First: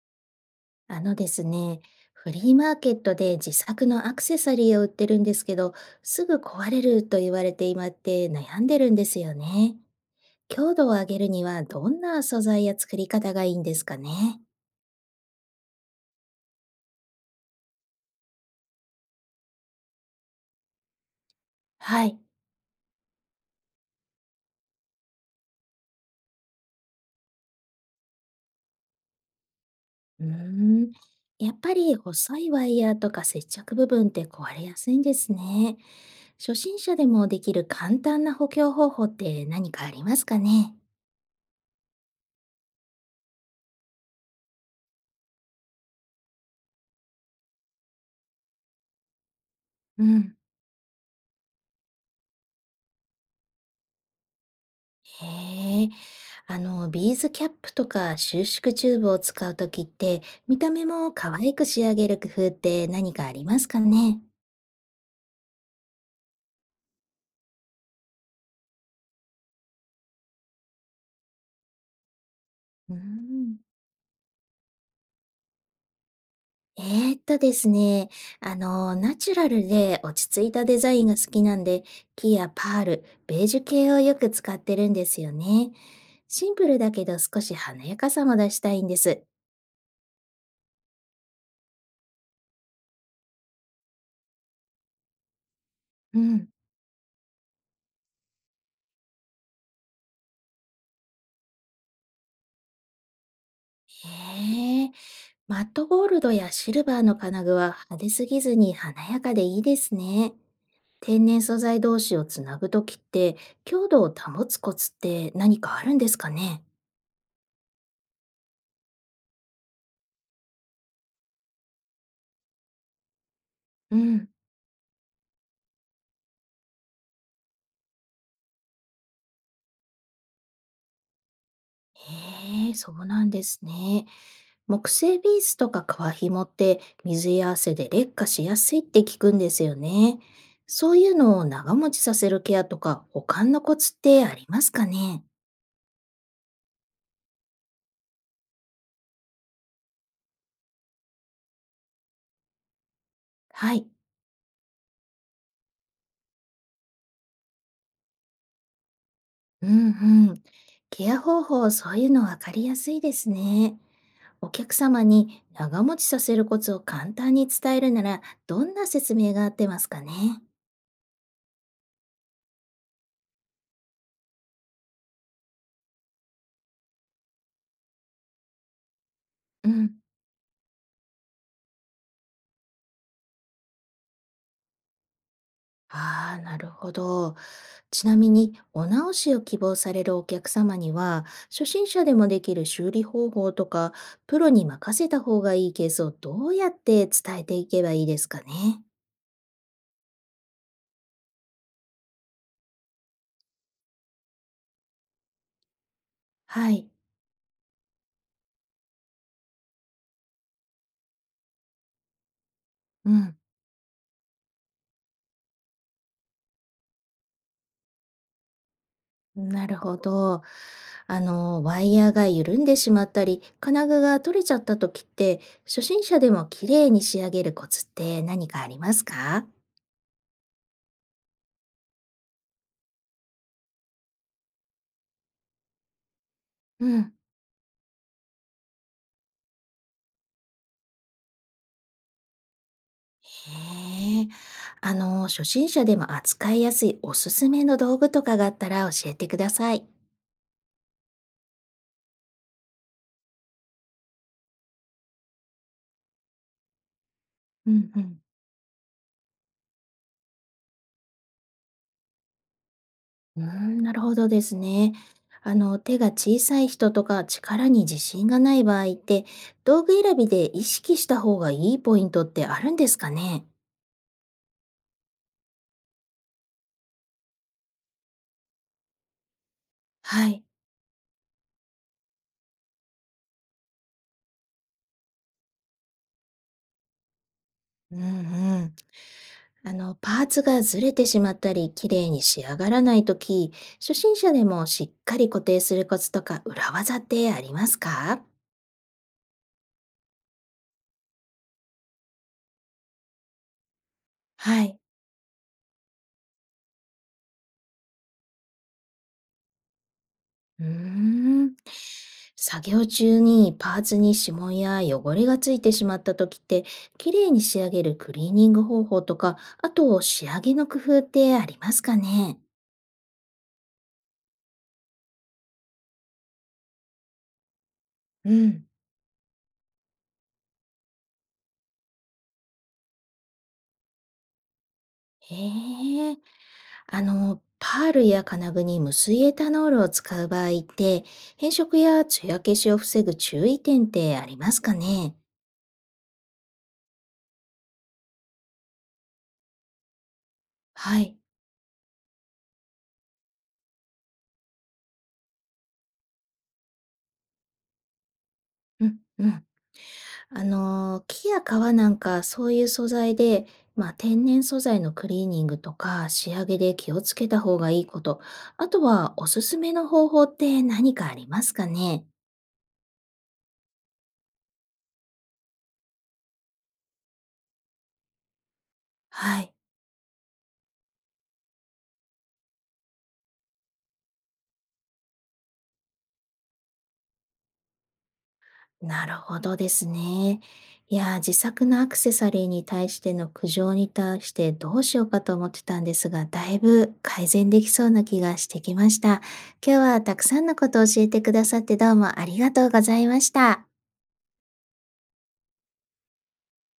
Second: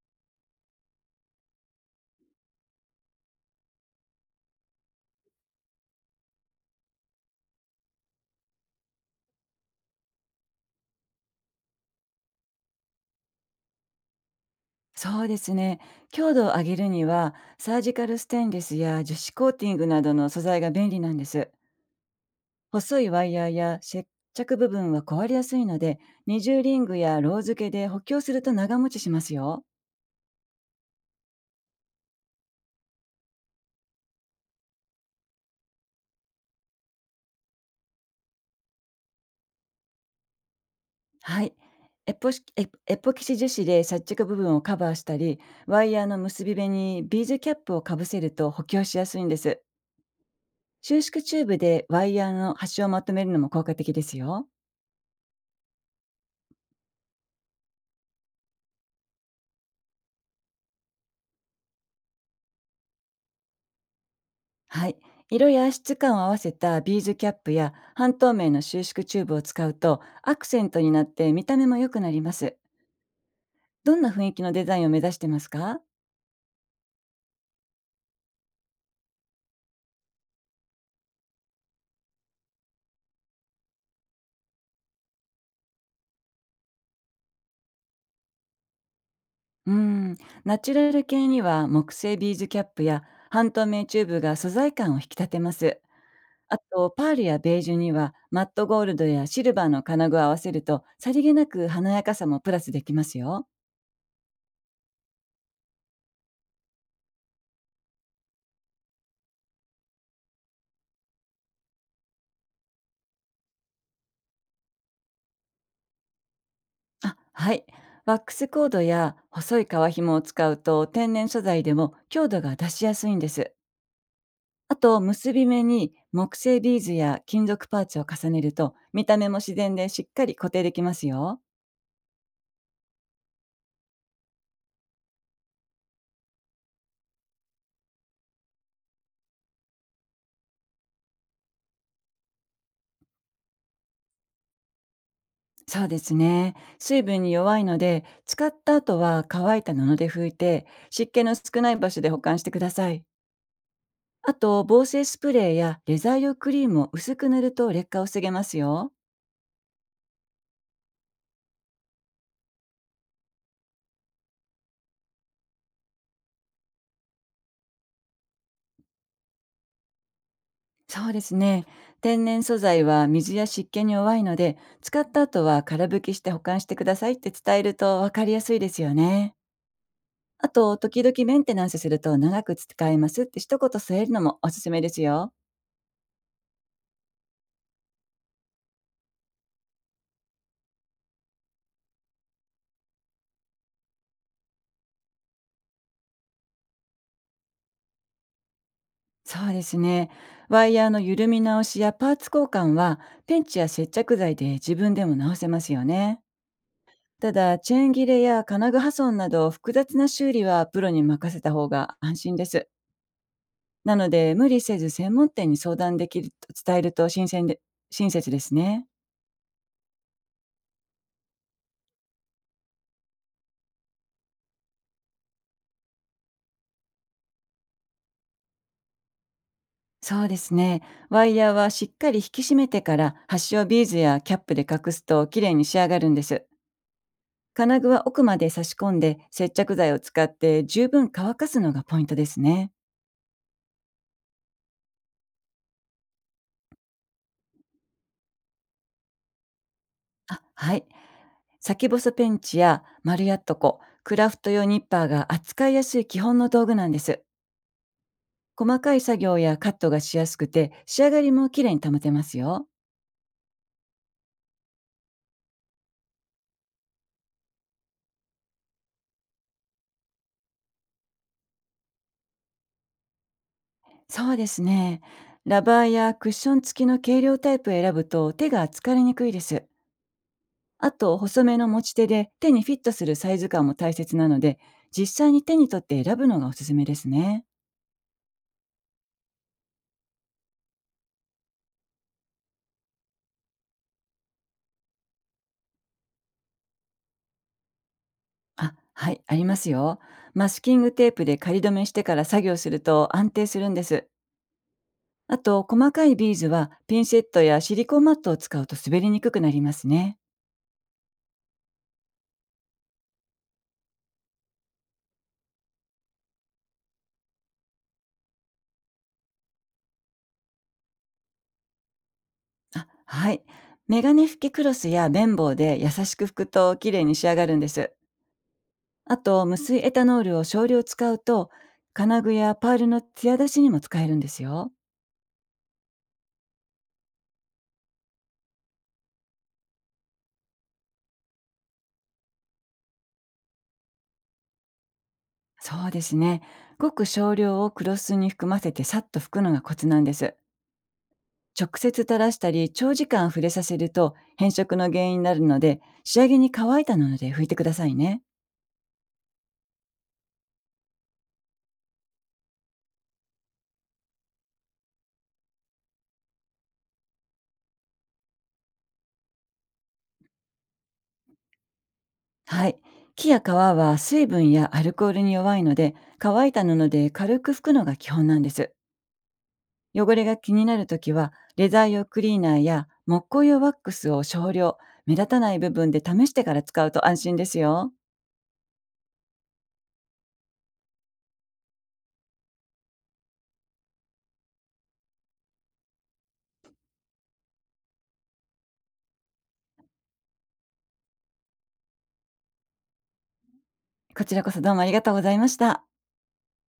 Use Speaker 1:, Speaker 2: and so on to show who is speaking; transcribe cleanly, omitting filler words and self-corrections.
Speaker 1: あのですね、フリーマーケットで自作のアクセサリーを売ってるんですけど、すぐ壊れると言われて今って悩んでるんですよね。強度を上げるにはどんな素材や作り方がいいんですかね。
Speaker 2: そうですね。強度を上げるには、サージカルステンレスや樹脂コーティングなどの素材が便利なんです。
Speaker 1: はい。
Speaker 2: 細いワイヤーや接着部分は壊れやすいので、二重リングやロー付けで補強すると長持ちしますよ。
Speaker 1: うーん。やっぱり細いワイヤーとか接着部分って壊れやすいんですね。初心者でもできる簡単な補強方法って何かありますかね。
Speaker 2: はい。エポキシ樹脂で接着部分をカバーしたり、ワイヤーの結び目にビーズキャップをかぶせると補強しやすいんです。
Speaker 1: うん。
Speaker 2: 収縮チューブでワイヤーの端をまとめるのも効果的ですよ。
Speaker 1: へえ、ビーズキャップとか収縮チューブを使うときって、見た目も可愛く仕上げる工夫って何かありますかね。
Speaker 2: はい。色や質感を合わせたビーズキャップや半透明の収縮チューブを使うとアクセントになって見た目も良くなります。
Speaker 1: うーん。
Speaker 2: どんな雰囲気のデザインを目指してますか？
Speaker 1: えーっとですね、ナチュラルで落ち着いたデザインが好きなんで、木やパール、ベージュ系をよく使ってるんですよね。シンプルだけど少し華やかさも出したいんです。
Speaker 2: うーん、ナチュラル系には木製ビーズキャップや半透明チューブが素材感を引き立てます。
Speaker 1: うん。
Speaker 2: あと、パールやベージュにはマットゴールドやシルバーの金具を合わせるとさりげなく華やかさもプラスできますよ。
Speaker 1: へえ、マットゴールドやシルバーの金具は派手すぎずに華やかでいいですね。天然素材同士をつなぐときって、強度を保つコツって何かあるんですかね。
Speaker 2: あ、はい。ワックスコードや細い革紐を使うと天然素材でも強度が出しやすいんです。
Speaker 1: うん、
Speaker 2: あと、結び目に木製ビーズや金属パーツを重ねると見た目も自然でしっかり固定できますよ。
Speaker 1: へえ、そうなんですね。木製ビースとか革紐って水や汗で劣化しやすいって聞くんですよね。そういうのを長持ちさせるケアとか保管のコツってありますかね。
Speaker 2: そうですね。水分に弱いので、使った後は乾いた布で拭いて湿気の少ない場所で保管してください。
Speaker 1: はい。
Speaker 2: あと、防水スプレーやレザー用クリームを薄く塗ると劣化を防げますよ。
Speaker 1: うんうん。ケア方法、そういうの分かりやすいですね。お客様に長持ちさせるコツを簡単に伝えるなら、どんな説明が合ってますかね。
Speaker 2: そうですね。天然素材は水や湿気に弱いので、使った後は空拭きして保管してくださいって伝えると分かりやすいですよね。
Speaker 1: うん。
Speaker 2: あと、時々メンテナンスすると長く使えますって一言添えるのもおすすめですよ。
Speaker 1: ああ、なるほど。ちなみに、お直しを希望されるお客様には、初心者でもできる修理方法とか、プロに任せた方がいいケースをどうやって伝えていけばいいですかね。
Speaker 2: そうですね。ワイヤーの緩み直しやパーツ交換は、ペンチや接着剤で自分でも直せますよね。
Speaker 1: はい。
Speaker 2: ただ、チェーン切れや金具破損など複雑な修理はプロに任せた方が安心です。
Speaker 1: うん。
Speaker 2: なので、無理せず専門店に相談できると伝えると新鮮で親切ですね。
Speaker 1: なるほど。ワイヤーが緩んでしまったり、金具が取れちゃった時って、初心者でも綺麗に仕上げるコツって何かありますか。
Speaker 2: そうですね。ワイヤーはしっかり引き締めてから端をビーズやキャップで隠すと綺麗に仕上がるんです。
Speaker 1: うん。
Speaker 2: 金具は奥まで差し込んで接着剤を使って十分乾かすのがポイントですね。
Speaker 1: へえ。初心者でも扱いやすいおすすめの道具とかがあったら教えてください。
Speaker 2: あ、はい。先細ペンチや丸やっとこ、クラフト用ニッパーが扱いやすい基本の道具なんです。
Speaker 1: うんうん。
Speaker 2: 細かい作業やカットがしやすくて仕上がりも綺麗に保てますよ。
Speaker 1: うーん、なるほどですね。手が小さい人とか力に自信がない場合って、道具選びで意識した方がいいポイントってあるんですかね。
Speaker 2: そうですね。ラバーやクッション付きの軽量タイプを選ぶと手が疲れにくいです。
Speaker 1: はい。
Speaker 2: あと、細めの持ち手で手にフィットするサイズ感も大切なので、実際に手に取って選ぶのがおすすめですね。
Speaker 1: うんうん。パーツがずれてしまったり、綺麗に仕上がらないとき、初心者でもしっかり固定するコツとか裏技ってありますか。
Speaker 2: あ、はい、ありますよ。マスキングテープで仮止めしてから作業すると安定するんです。
Speaker 1: はい。
Speaker 2: あと、細かいビーズはピンセットやシリコンマットを使うと滑りにくくなりますね。
Speaker 1: うーん。作業中にパーツに指紋や汚れがついてしまったときって、綺麗に仕上げるクリーニング方法とか、あと仕上げの工夫ってありますかね。
Speaker 2: あ、はい。メガネ拭きクロスや綿棒で優しく拭くと綺麗に仕上がるんです。
Speaker 1: うん。
Speaker 2: あと、無水エタノールを少量使うと、金具やパールの艶出しにも使えるんですよ。
Speaker 1: へえ。パールや金具に無水エタノールを使う場合って、変色や艶消しを防ぐ注意点ってありますかね。
Speaker 2: そうですね。ごく少量をクロスに含ませてさっと拭くのがコツなんです。
Speaker 1: はい。
Speaker 2: 直接垂らしたり、長時間触れさせると変色の原因になるので、仕上げに乾いた布で拭いてくださいね。
Speaker 1: うん、うん。木や革なんかそういう素材で、まあ、天然素材のクリーニングとか仕上げで気をつけた方がいいこと、あとはおすすめの方法って何かありますかね。
Speaker 2: はい。木や皮は水分やアルコールに弱いので、乾いた布で軽く拭くのが基本なんです。
Speaker 1: はい。
Speaker 2: 汚れが気になるときは、レザー用クリーナーや木工用ワックスを少量、目立たない部分で試してから使うと安心ですよ。
Speaker 1: なるほどですね。いやー、自作のアクセサリーに対しての苦情に対してどうしようかと思ってたんですが、だいぶ改善できそうな気がしてきました。今日はたくさんのことを教えてくださってどうもありがとうございました。
Speaker 2: こちらこそどうもありがとうございました。